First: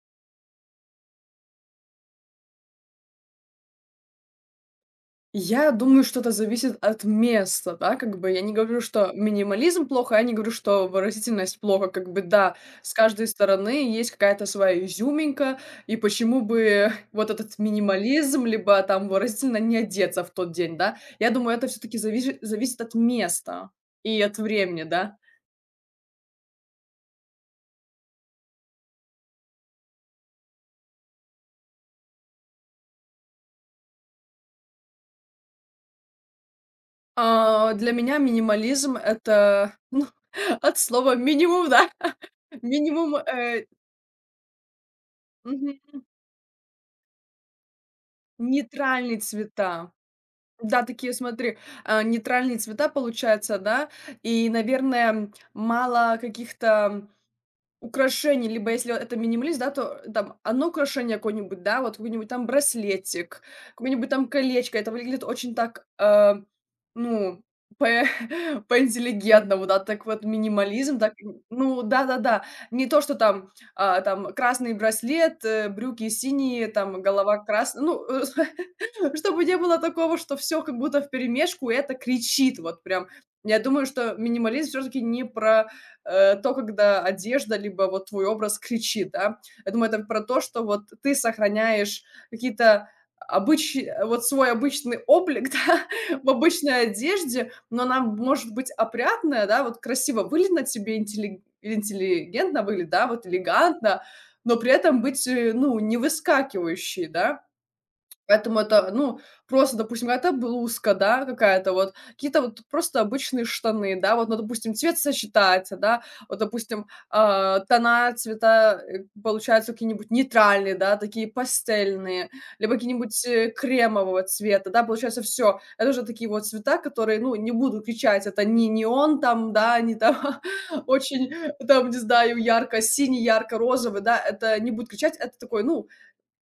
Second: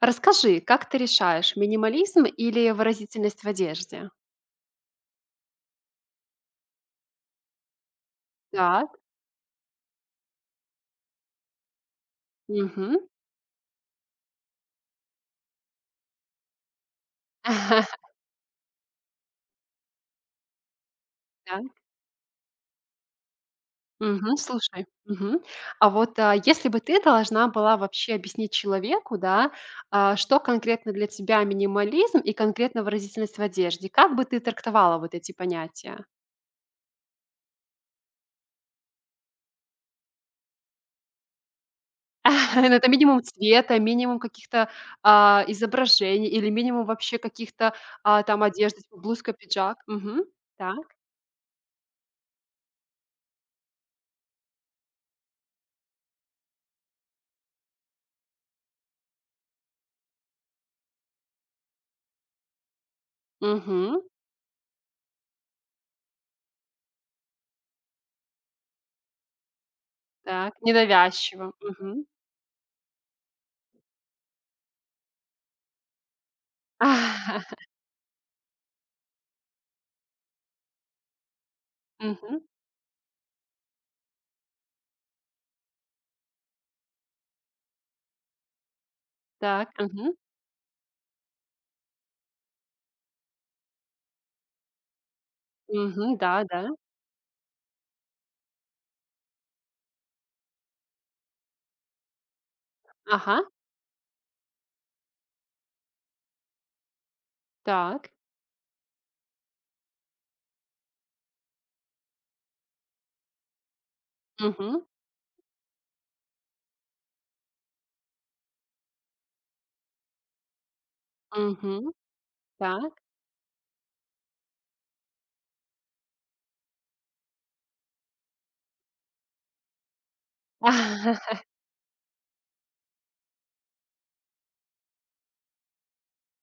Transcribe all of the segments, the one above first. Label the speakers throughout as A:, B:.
A: Расскажи, как ты решаешь: минимализм или выразительность в одежде?
B: Я думаю, что это зависит от места, да, как бы. Я не говорю,
A: Так.
B: что минимализм плохо, я не говорю, что выразительность плохо. Как бы да, с
A: Мгм.
B: каждой стороны есть какая-то своя изюминка, и почему бы вот этот минимализм, либо там выразительно не одеться в тот день, да. Я думаю,
A: Да.
B: это все-таки зависит от места и
A: Мгм.
B: от времени,
A: Слушай.
B: да.
A: Мгм. А вот, если бы ты должна была вообще объяснить человеку, да, что конкретно для тебя минимализм и конкретно выразительность в одежде, как бы ты трактовала вот эти понятия?
B: А, для меня минимализм это ну, от слова минимум, да.
A: Ну, это
B: Минимум
A: минимум цвета, минимум каких-то,
B: мгм,
A: изображений или минимум вообще каких-то, там одежды, типа
B: нейтральные
A: блузка, пиджак.
B: цвета.
A: Мгм. Так.
B: Да, такие, смотри, нейтральные цвета получаются, да, и, наверное, мало каких-то украшений, либо если это минималист, да, то там одно украшение какое-нибудь, да, вот какой-нибудь там браслетик,
A: Мгм.
B: какое-нибудь там колечко. Это выглядит очень так, ну, по по-интеллигентному, да, так вот
A: Так,
B: минимализм, так,
A: ненавязчиво.
B: ну
A: Мгм.
B: да-да-да. Не то, что там, там красный браслет, брюки синие, там голова красная, ну, чтобы не было такого, что все как будто вперемешку, и это
A: Мгм.
B: кричит вот прям. Я думаю, что минимализм все таки не про то, когда одежда либо вот твой образ кричит, да.
A: Так.
B: Я думаю, это
A: Мгм.
B: про то, что вот ты сохраняешь какие-то вот свой обычный облик,
A: Мгм.
B: да, в
A: Да, да.
B: обычной одежде, но она может быть опрятная, да, вот красиво выглядит на тебе, интеллигентно выглядит, да, вот
A: Ага.
B: элегантно, но при этом быть, ну, не выскакивающей, да.
A: Так.
B: Поэтому это, ну, просто, допустим, какая-то блузка, да, какая-то вот, какие-то вот просто обычные штаны, да, вот, ну, допустим,
A: Мгм.
B: цвет сочетается, да, вот, допустим, тона, цвета получаются какие-нибудь нейтральные, да, такие
A: Мгм.
B: пастельные, либо
A: Так.
B: какие-нибудь кремового цвета, да, получается все. Это уже такие вот цвета, которые, ну, не буду кричать, это не неон там, да, не там очень, там, не знаю, ярко-синий, ярко-розовый, да, это не буду кричать, это такой, ну,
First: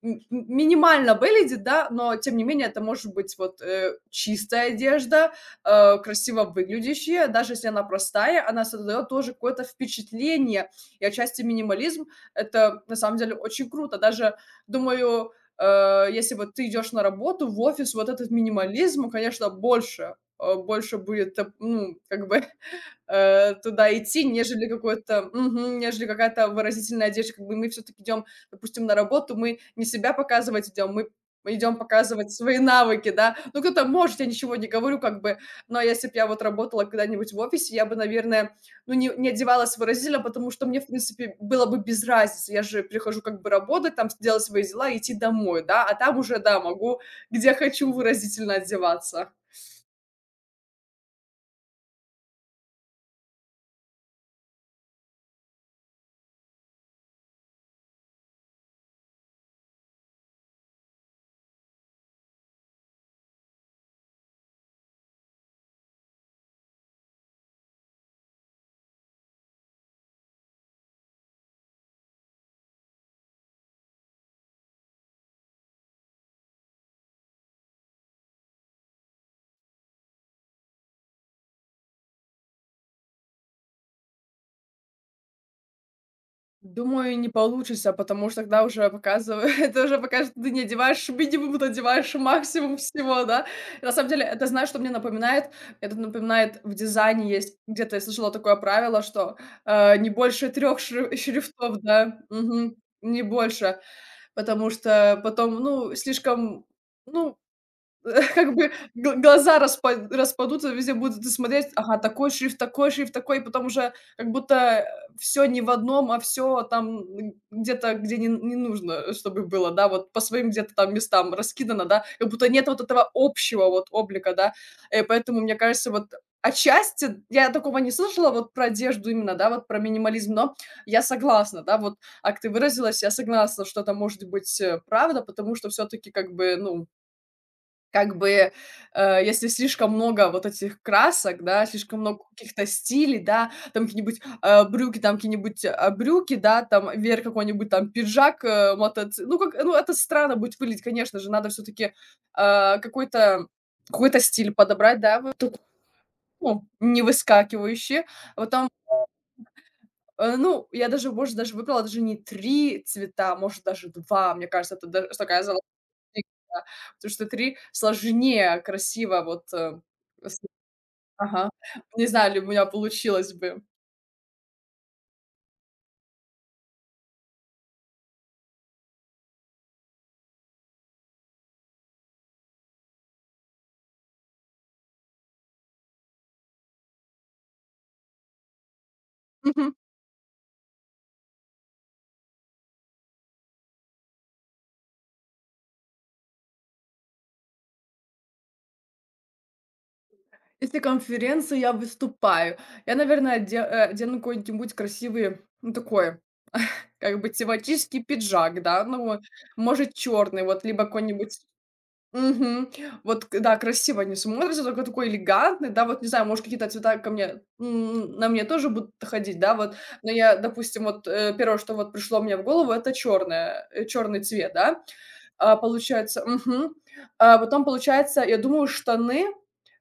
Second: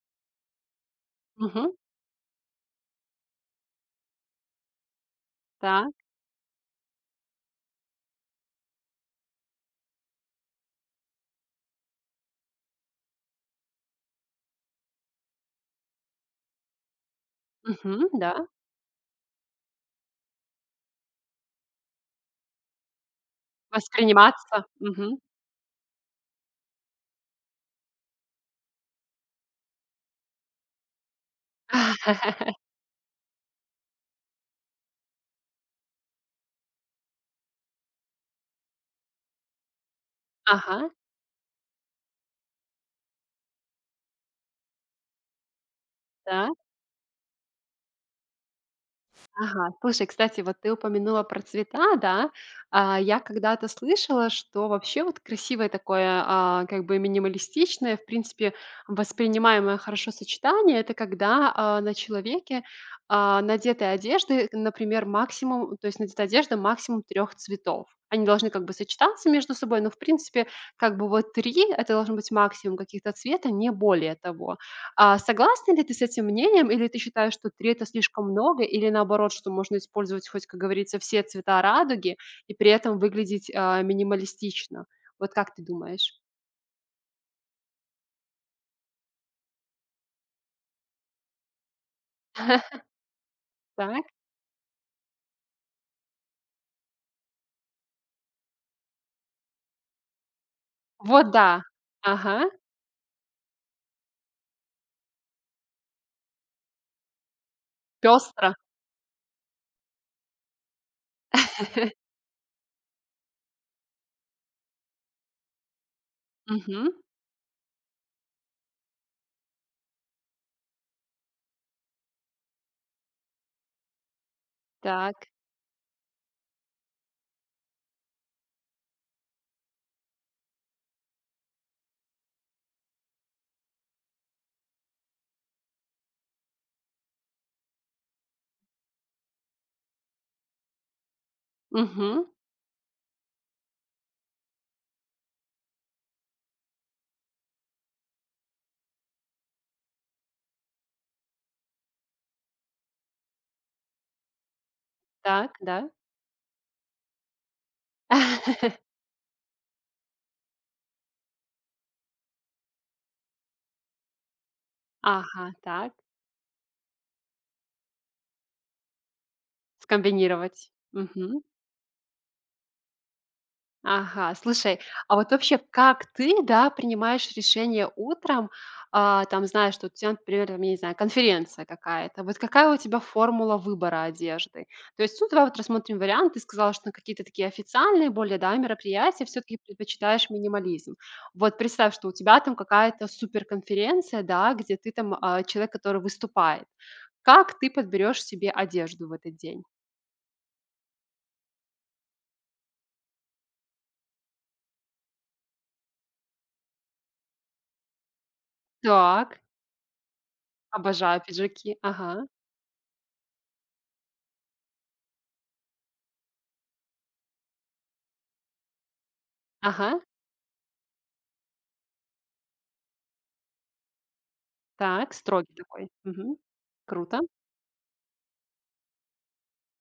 B: Минимально выглядит,
A: Мгм.
B: да, но тем не менее это может быть вот, чистая одежда,
A: Так.
B: красиво выглядящая, даже если она простая, она создает тоже какое-то впечатление. И отчасти минимализм — это на самом деле очень круто. Даже, думаю, если вот ты идешь на работу, в офис,
A: Мгм.
B: вот этот
A: Да.
B: минимализм, конечно, больше, больше будет, ну, как бы туда идти,
A: Восприниматься.
B: нежели
A: Мгм.
B: нежели какая-то выразительная одежда. Как бы мы все таки идем, допустим, на работу, мы не себя показывать идем, мы идем показывать свои навыки, да. Ну, кто-то может, я ничего не говорю как бы, но если бы я вот работала когда-нибудь в офисе, я бы, наверное, ну, не одевалась выразительно, потому что мне, в
A: Ага.
B: принципе, было бы без разницы. Я же прихожу как бы работать, там делать свои дела и идти домой, да, а там уже,
A: Так.
B: да, могу где хочу выразительно одеваться.
A: Ага. Слушай, кстати, вот ты упомянула про цвета, да. А, я когда-то слышала, что вообще вот красивое такое, а, как бы минималистичное, в принципе, воспринимаемое хорошо сочетание - это когда, на человеке, надеты одежды, например, максимум, то есть надета одежда максимум трех цветов. Они должны как бы сочетаться между собой, но, в принципе, как бы вот три, это должен быть максимум каких-то цвета, не более того. А согласна ли ты с этим мнением, или ты считаешь, что три это слишком много, или наоборот, что можно использовать хоть, как говорится, все цвета радуги и при этом выглядеть, минималистично? Вот как ты думаешь?
B: Думаю, не получится, потому что тогда уже показываю, это уже покажет, ты не одеваешь минимум, ты одеваешь максимум всего, да. На
A: Так.
B: самом деле, это знаешь, что мне напоминает? Это напоминает, в дизайне есть, где-то я слышала такое правило, что, не больше трех
A: Вот да.
B: шрифтов, да,
A: Ага.
B: не больше, потому что потом, ну, слишком, ну,
A: Пестро.
B: как бы гл глаза распадутся, везде будут смотреть: "Ага, такой шрифт, такой шрифт, такой". Потом уже как будто все не в одном, а все
A: Мгм.
B: там н где-то, где не нужно, чтобы было, да, вот по своим где-то там местам раскидано, да, как будто нет вот этого общего вот облика, да.
A: Так.
B: Поэтому, мне кажется, вот отчасти я такого не слышала вот про одежду именно, да, вот про минимализм, но я согласна, да, вот как ты выразилась, я согласна, что это может быть, правда, потому что все таки как бы, ну, как бы, если слишком много вот этих красок, да, слишком много
A: Мгм.
B: каких-то стилей, да, там какие-нибудь, брюки, там какие-нибудь, брюки, да, там верх какой-нибудь, там пиджак, э, мотоци ну, как, ну, это странно будет выглядеть, конечно же, надо все таки какой-то какой-то стиль подобрать, да, вот
A: Так, да.
B: такому, не выскакивающий. Вот там, ну, я даже, может, даже выбрала даже не 3 цвета, может, даже 2, мне кажется, это даже такая
A: Ага,
B: зала
A: так.
B: да, потому что 3 сложнее красиво вот, э, с
A: Скомбинировать. Мгм.
B: ага. Не знаю, ли у меня получилось бы.
A: Ага, слушай, а вот вообще, как ты, да, принимаешь решение утром? А, там, знаешь, что у тебя, например, там, я не знаю, конференция какая-то. Вот какая у тебя формула выбора одежды? То есть, ну, давай вот рассмотрим вариант. Ты сказала, что на какие-то такие официальные более, да, мероприятия все-таки
B: Мгм.
A: предпочитаешь минимализм. Вот представь, что у тебя там какая-то суперконференция, да, где ты там человек, который выступает. Как ты подберешь себе одежду в этот день?
B: Если конференции я выступаю, я, наверное, одену какой-нибудь красивый, ну, такой, как бы тематический пиджак, да, ну, вот,
A: Так,
B: может, черный, вот, либо
A: обожаю
B: какой-нибудь.
A: пиджаки. Ага,
B: Мгм. Вот, к да, красиво они смотрятся, только такой элегантный, да, вот, не знаю, может, какие-то цвета ко мне, на мне тоже будут ходить, да, вот.
A: ага.
B: Но я, допустим, вот, 1, что вот пришло мне в голову, это черный цвет, да,
A: Так, строгий такой.
B: получается.
A: Мгм.
B: Мгм.
A: Круто.
B: А потом, получается, я думаю, штаны.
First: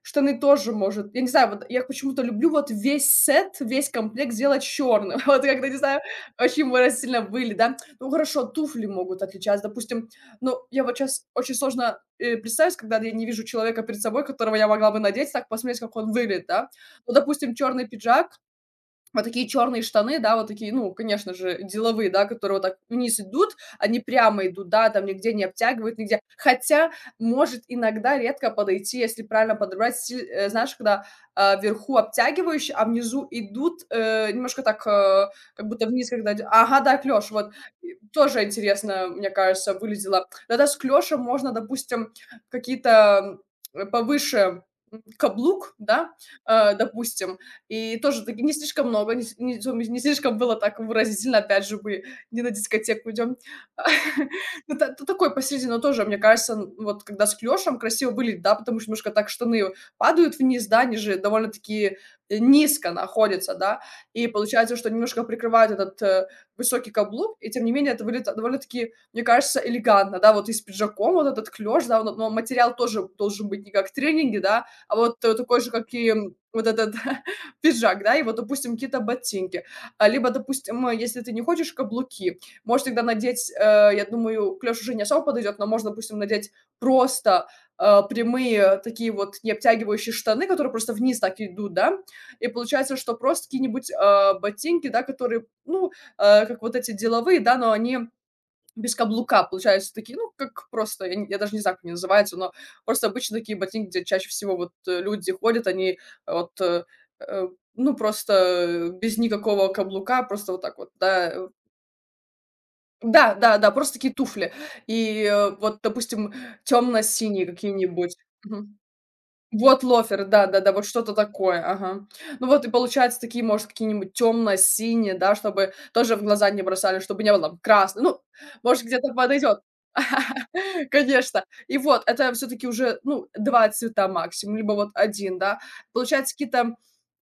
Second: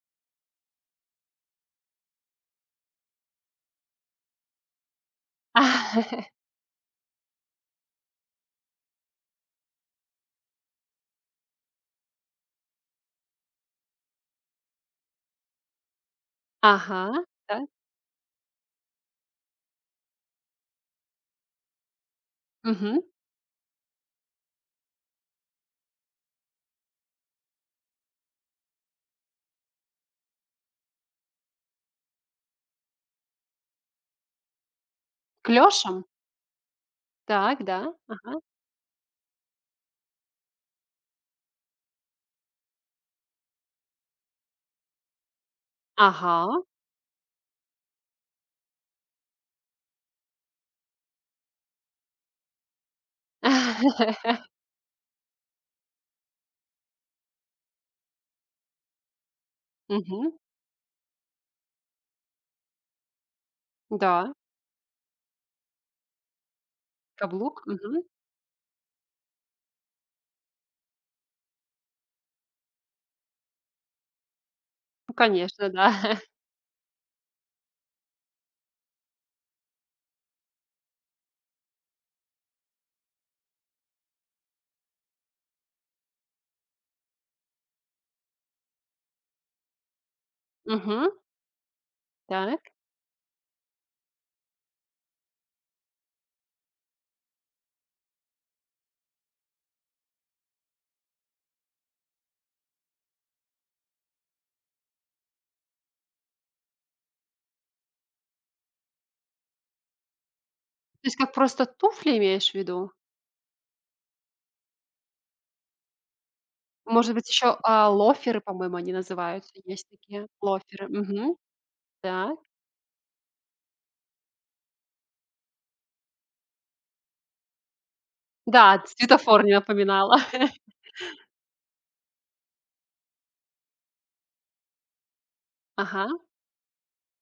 B: Штаны тоже, может, я не знаю, вот я почему-то люблю вот весь сет, весь комплект сделать черным. Вот когда не знаю, очень выразительно были, да. Ну, хорошо, туфли могут отличаться, допустим. Ну, я вот сейчас очень сложно представить, когда я не вижу человека перед собой, которого я могла бы надеть, так посмотреть, как он выглядит, да.
A: Ага,
B: Ну, допустим,
A: так.
B: черный пиджак, вот такие черные штаны, да, вот такие, ну, конечно же, деловые, да, которые вот так
A: Мгм.
B: вниз идут, они прямо идут, да, там нигде не обтягивают, нигде. Хотя может иногда редко подойти, если правильно подобрать стиль, знаешь, когда вверху обтягивающие, а внизу идут немножко так,
A: К
B: как будто
A: лёшам?
B: вниз, ага, да, клеш, вот.
A: Так,
B: И
A: да. Ага.
B: тоже интересно, мне кажется, выглядело. Тогда с клешем можно, допустим, какие-то повыше каблук, да,
A: Ага.
B: допустим, и тоже таки не слишком много, не слишком было так выразительно. Опять же, мы не на дискотеку идем. Ну, такой посередине, но тоже, мне кажется, н вот когда с клешем красиво были, да, потому что немножко так штаны
A: Мгм.
B: падают вниз, да, они же довольно-таки, низко находятся, да. И
A: Да.
B: получается, что немножко прикрывают этот, высокий каблук, и
A: Каблук.
B: тем не менее
A: Мгм.
B: это выглядит довольно-таки, мне кажется, элегантно, да. Вот и с пиджаком вот этот клеш, да, но материал тоже должен быть не как тренинги, да, а
A: Ну,
B: вот такой
A: конечно,
B: же,
A: да.
B: как и вот этот пиджак, да, и вот, допустим, какие-то ботинки. А, либо, допустим, если ты не хочешь каблуки, можешь тогда надеть, я думаю, клеш уже не особо подойдет, но можно, допустим, надеть просто прямые такие вот не обтягивающие штаны, которые просто
A: Мгм.
B: вниз так идут, да, и
A: Так.
B: получается, что просто какие-нибудь ботинки, да, которые, ну, как вот эти деловые, да, но они без каблука, получается, такие, ну, как просто, я даже не знаю, как они называются, но просто обычно такие ботинки, где чаще всего вот, люди ходят, они вот, э, э, ну, просто без никакого каблука, просто вот так вот,
A: То есть
B: да.
A: как просто туфли имеешь в виду?
B: Да, да, да, просто такие туфли. И, вот, допустим,
A: Может быть,
B: темно-синие
A: еще
B: какие-нибудь.
A: лоферы, по-моему, они называются.
B: Вот
A: Есть
B: лофер,
A: такие
B: да-да-да, вот
A: лоферы.
B: что-то
A: Мгм.
B: такое, ага.
A: Так.
B: Ну вот и получается такие, может, какие-нибудь темно-синие, да, чтобы тоже в глаза не бросали, чтобы не было там красный, ну, может,
A: Да,
B: где-то
A: светофор не
B: подойдет.
A: напоминала.
B: Конечно. И вот это все-таки уже, ну, 2 цвета максимум, либо вот один, да.
A: Ага,
B: Получается, какие-то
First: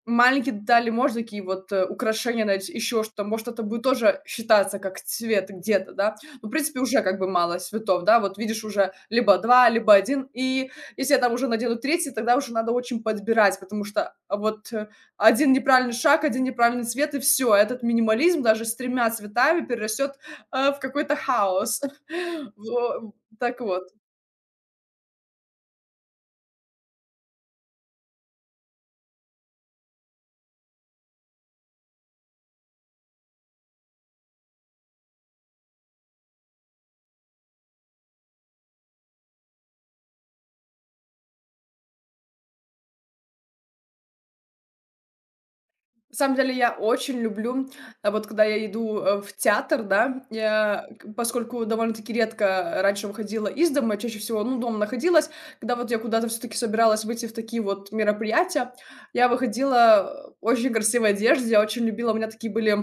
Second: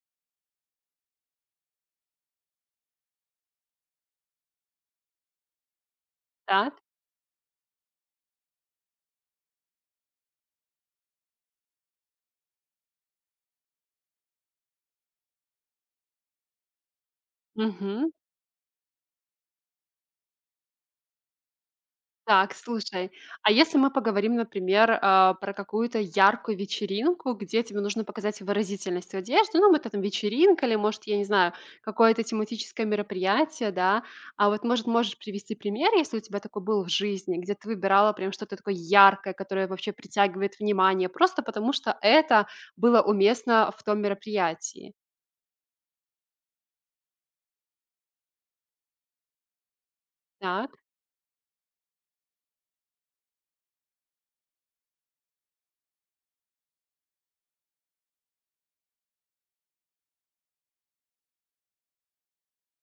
B: маленькие детали, может, такие вот украшения, найти, еще что-то, может, это будет тоже считаться как цвет где-то, да. Ну, в принципе,
A: так.
B: уже как бы мало цветов, да, вот видишь уже либо 2, либо один, и если я там уже надену третий, тогда уже надо очень подбирать, потому что один неправильный шаг, один неправильный цвет, и все. Этот
A: Мгм.
B: минимализм даже с тремя цветами перерастет в какой-то хаос.
A: Так, слушай,
B: Во-
A: а
B: Так
A: если
B: вот.
A: мы поговорим, например, про какую-то яркую вечеринку, где тебе нужно показать выразительность в одежде, ну, это там вечеринка или, может, я не знаю, какое-то тематическое мероприятие, да, а вот, может, можешь привести пример, если у тебя такой был в жизни, где ты выбирала прям что-то такое яркое, которое вообще притягивает внимание, просто потому что это было уместно в том мероприятии.
B: На самом деле я очень люблю, вот когда я иду, в театр, да,
A: Так,
B: я, к поскольку довольно-таки редко раньше выходила из дома, чаще всего, ну, дома находилась, когда вот я куда-то все таки собиралась выйти в такие вот мероприятия, я выходила в очень красивой одежде, я очень любила, у меня такие были,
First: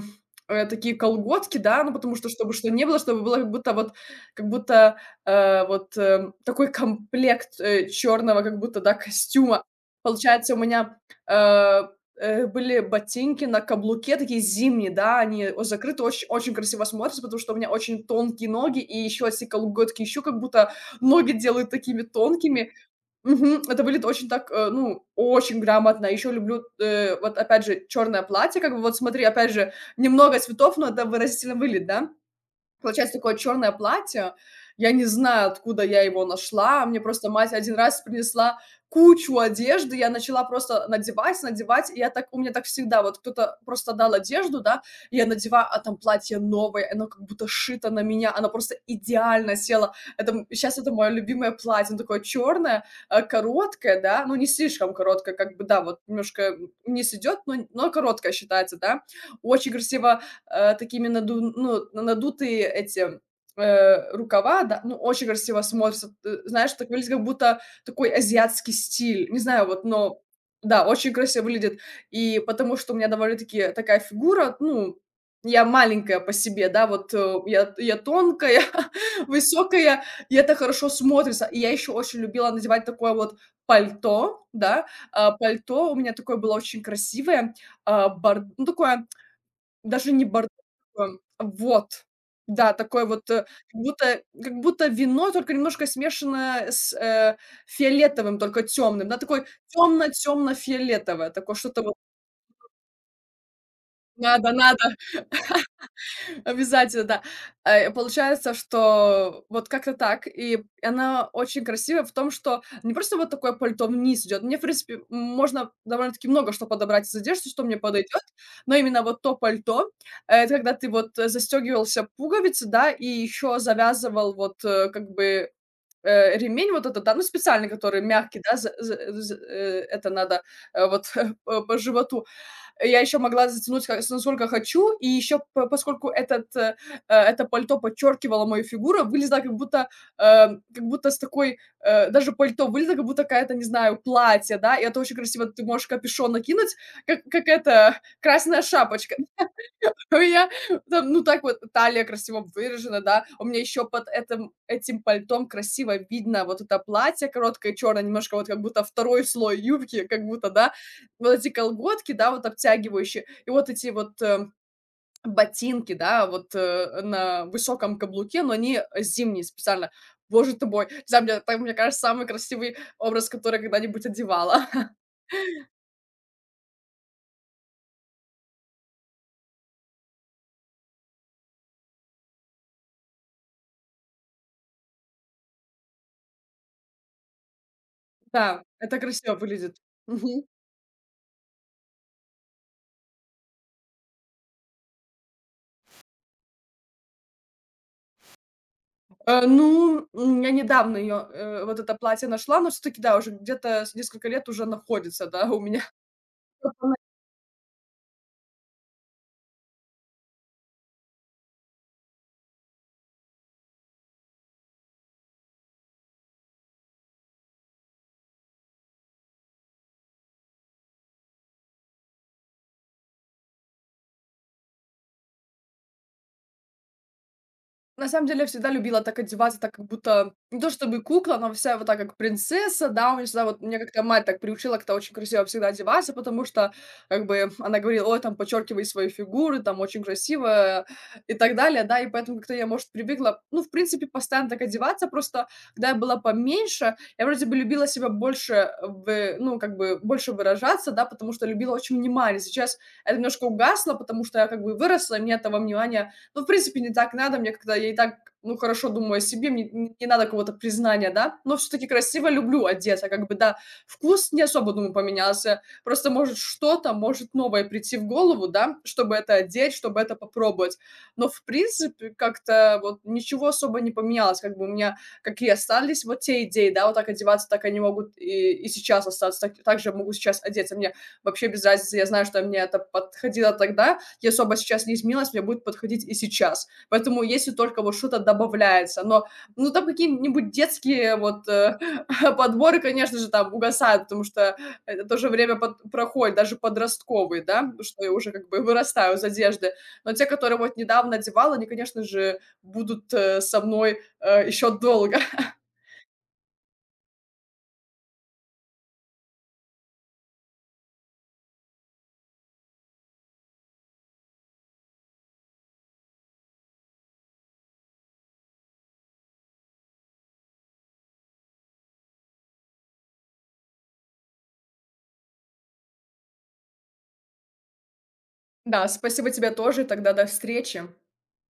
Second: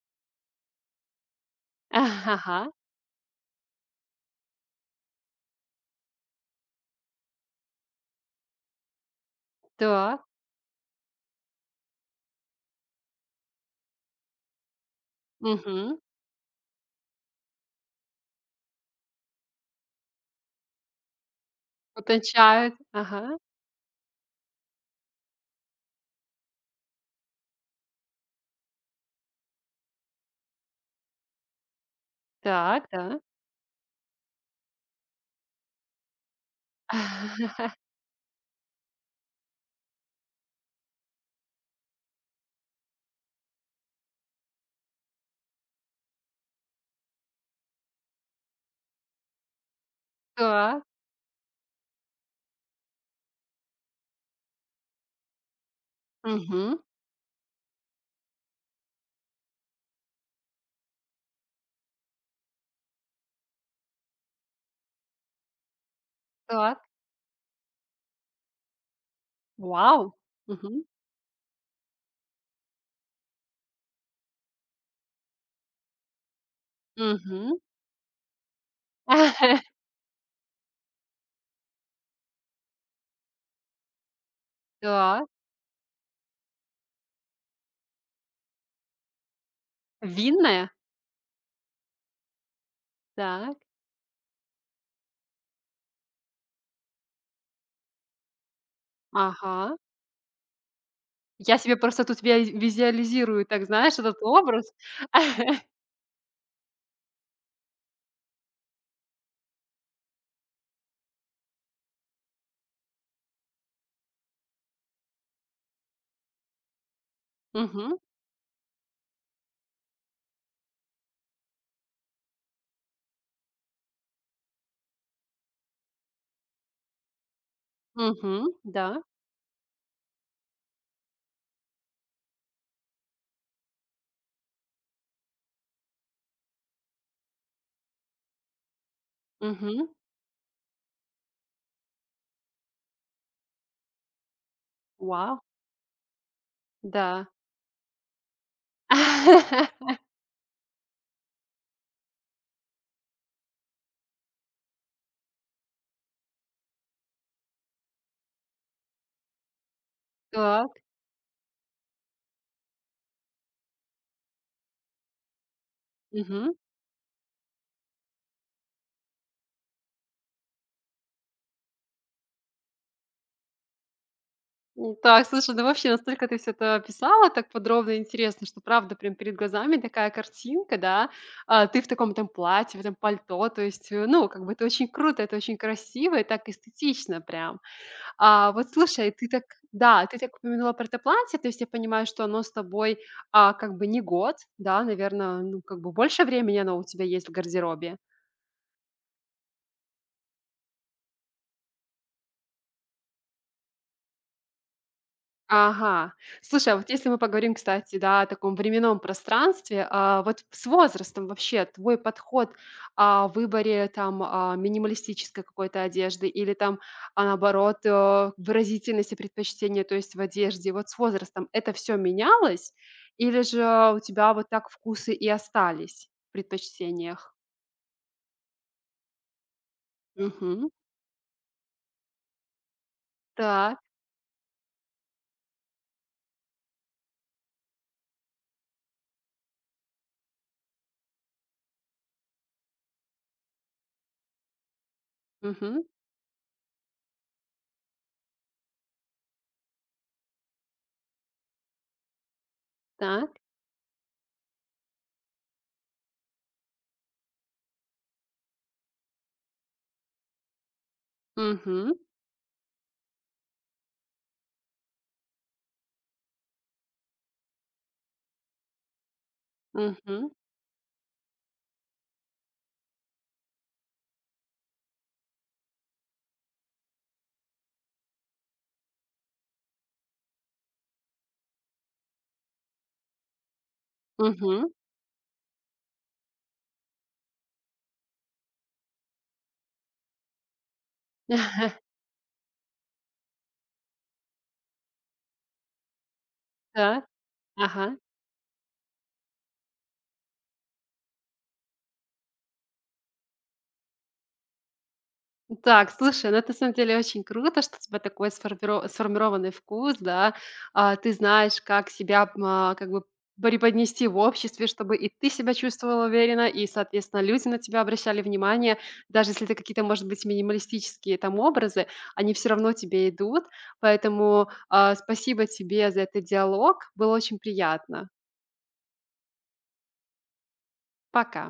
B: такие колготки, да, ну, потому что, чтобы что
A: ага,
B: не было, чтобы было как будто вот, как будто, вот, такой комплект, черного как будто, да, костюма.
A: так,
B: Получается, у меня, э были ботинки на каблуке, такие зимние, да, они о
A: угу,
B: закрыты, оч очень красиво смотрятся, потому что у меня очень тонкие ноги, и еще эти колготки еще как будто ноги делают такими тонкими.
A: утончают, ага,
B: Мгм. Это выглядит очень так, ну, очень грамотно. Еще люблю, вот опять же, черное платье, как бы вот смотри, опять же, немного цветов, но это выразительно выглядит, да?
A: так,
B: Получается
A: да.
B: такое черное платье. Я не знаю, откуда я его нашла. Мне просто мать один раз принесла кучу одежды. Я начала просто надевать, надевать. И я так, у меня так всегда. Вот кто-то просто дал одежду, да, и я надеваю, а там платье новое, оно как будто шито на меня, оно просто идеально село. Это, м, щас
A: Так.
B: это мое любимое платье, оно такое черное, короткое, да, ну, не слишком короткое, как бы, да, вот немножко,
A: Мгм.
B: вниз идет, но короткое считается, да. Очень красиво э, такими наду ну, надутые эти, рукава, да, ну, очень красиво смотрится. Ты знаешь,
A: Так.
B: так выглядит, как будто такой азиатский стиль. Не знаю, вот,
A: Вау!
B: но
A: Мгм.
B: да, очень красиво выглядит. И потому что у меня довольно-таки такая фигура, ну, я маленькая по себе, да, вот,
A: Мгм.
B: я тонкая, высокая, и это хорошо смотрится. И я еще очень любила надевать такое вот пальто, да.
A: Так.
B: А, пальто у меня такое было очень красивое, а, борд ну, такое даже не бордо
A: Винная?
B: такое, вот. Да, такое вот,
A: Так.
B: как будто вино, только немножко смешанное с, фиолетовым, только темным. Да, такой
A: Ага.
B: темно-темно фиолетовое такое
A: Я себе
B: что-то вот
A: просто тут виа визуализирую, так, знаешь, этот
B: надо
A: образ.
B: надо. Обязательно, да. Получается, что вот как-то так. И она очень красивая в том, что не просто вот такое пальто вниз идет. Мне, в принципе, можно довольно-таки много что подобрать из одежды, что мне
A: Мгм.
B: подойдет. Но именно вот то пальто, это когда ты вот застегивался пуговицы, да, и еще завязывал вот как бы ремень вот этот, да, ну, специальный, который
A: Мгм.
B: мягкий, да, за-
A: Да.
B: за- за- это надо вот по животу я еще могла затянуть насколько хочу, и еще поскольку это пальто подчеркивало мою фигуру, вылезла как будто,
A: Мгм.
B: э, как будто с такой, даже пальто вылезла как будто какая-то, не знаю, платье, да, и это очень
A: Вау.
B: красиво, ты можешь капюшон накинуть,
A: Да.
B: как это, красная шапочка, Я там, ну, так вот талия красиво выражена, да. У меня еще под этом этим пальтом красиво видно вот это платье короткое черное, немножко вот как будто второй слой юбки, как будто,
A: Так.
B: да. Вот эти колготки, да, вот обтягивающие, и вот эти вот, ботинки, да,
A: Мгм.
B: вот, на высоком каблуке, но они зимние специально. Боже ты мой, не знаю, мне так, мне кажется, самый красивый образ, который я когда-нибудь одевала.
A: Ну так, слушай, ну вообще настолько ты все это описала так подробно и интересно, что правда прям перед глазами такая картинка, да. А, ты в таком там платье, в этом пальто, то есть, ну, как бы это очень круто, это очень красиво и так эстетично прям. А,
B: Да,
A: вот
B: это
A: слушай, ты
B: красиво
A: так
B: выглядит.
A: да, ты так упомянула про это платье, то есть я понимаю, что оно с тобой, как бы не год, да, наверное, ну, как бы больше времени оно у тебя есть в гардеробе.
B: Ну, м, я недавно ее, вот это платье нашла, но все таки да, уже где-то с несколько лет уже находится, да, у меня.
A: Ага. Слушай, а вот если мы поговорим, кстати, да, о таком временном пространстве, вот с возрастом вообще твой подход в выборе там минималистической какой-то одежды или там, наоборот, выразительности предпочтения, то есть в одежде, вот с возрастом это все менялось или же у тебя вот так вкусы и остались в предпочтениях?
B: На самом деле, я всегда любила так одеваться, так как будто не то
A: Угу.
B: чтобы кукла, но вся вот так как принцесса, да, у меня всегда вот,
A: Так.
B: меня как-то мать так приучила как-то очень красиво всегда одеваться, потому что, как бы, она говорила: "Ой, там подчеркивай свою фигуру, там очень красиво", и так далее, да, и поэтому как-то я, может, привыкла, ну, в принципе, постоянно так одеваться, просто
A: Угу.
B: когда я была поменьше, я вроде бы любила себя больше в ну, как бы, больше выражаться, да, потому что любила очень внимание. Сейчас это
A: Так.
B: немножко угасло, потому что я как бы выросла, и мне этого внимания ну, в принципе, не так надо мне, когда я и так, ну, хорошо думаю о себе, мне н не надо какого-то признания, да. Но все-таки
A: Угу.
B: красиво люблю одеться, как бы, да. Вкус не особо, думаю, поменялся. Просто, может, что-то может новое прийти в голову, да, чтобы это одеть, чтобы это
A: Угу.
B: попробовать. Но, в принципе, как-то вот ничего особо не поменялось. Как бы у меня какие остались вот те идеи, да, вот так одеваться, так они могут и сейчас остаться, так, так же могу сейчас одеться. Мне вообще без разницы, я знаю, что мне это подходило тогда, я особо
A: Мгм.
B: сейчас не изменилась, мне будет подходить и сейчас. Поэтому если только вот что-то добавляется, но, ну, там какие-нибудь детские вот подборы, конечно же, там угасают, потому что это тоже время под- проходит, даже
A: Так.
B: подростковые, да, потому
A: Ага.
B: что я уже как бы вырастаю из одежды. Но те, которые вот недавно одевала, они, конечно же, будут со мной еще долго.
A: Так, слушай, ну это, на самом деле, очень круто, что у тебя такой сформированный вкус, да. А, ты знаешь, как себя, как бы преподнести в обществе, чтобы и ты себя чувствовала уверенно, и, соответственно, люди на тебя обращали внимание. Даже если это какие-то, может быть, минималистические там образы, они все равно тебе идут. Поэтому, спасибо тебе за этот диалог. Было очень приятно.
B: Да, спасибо тебе тоже, тогда до встречи.
A: Пока.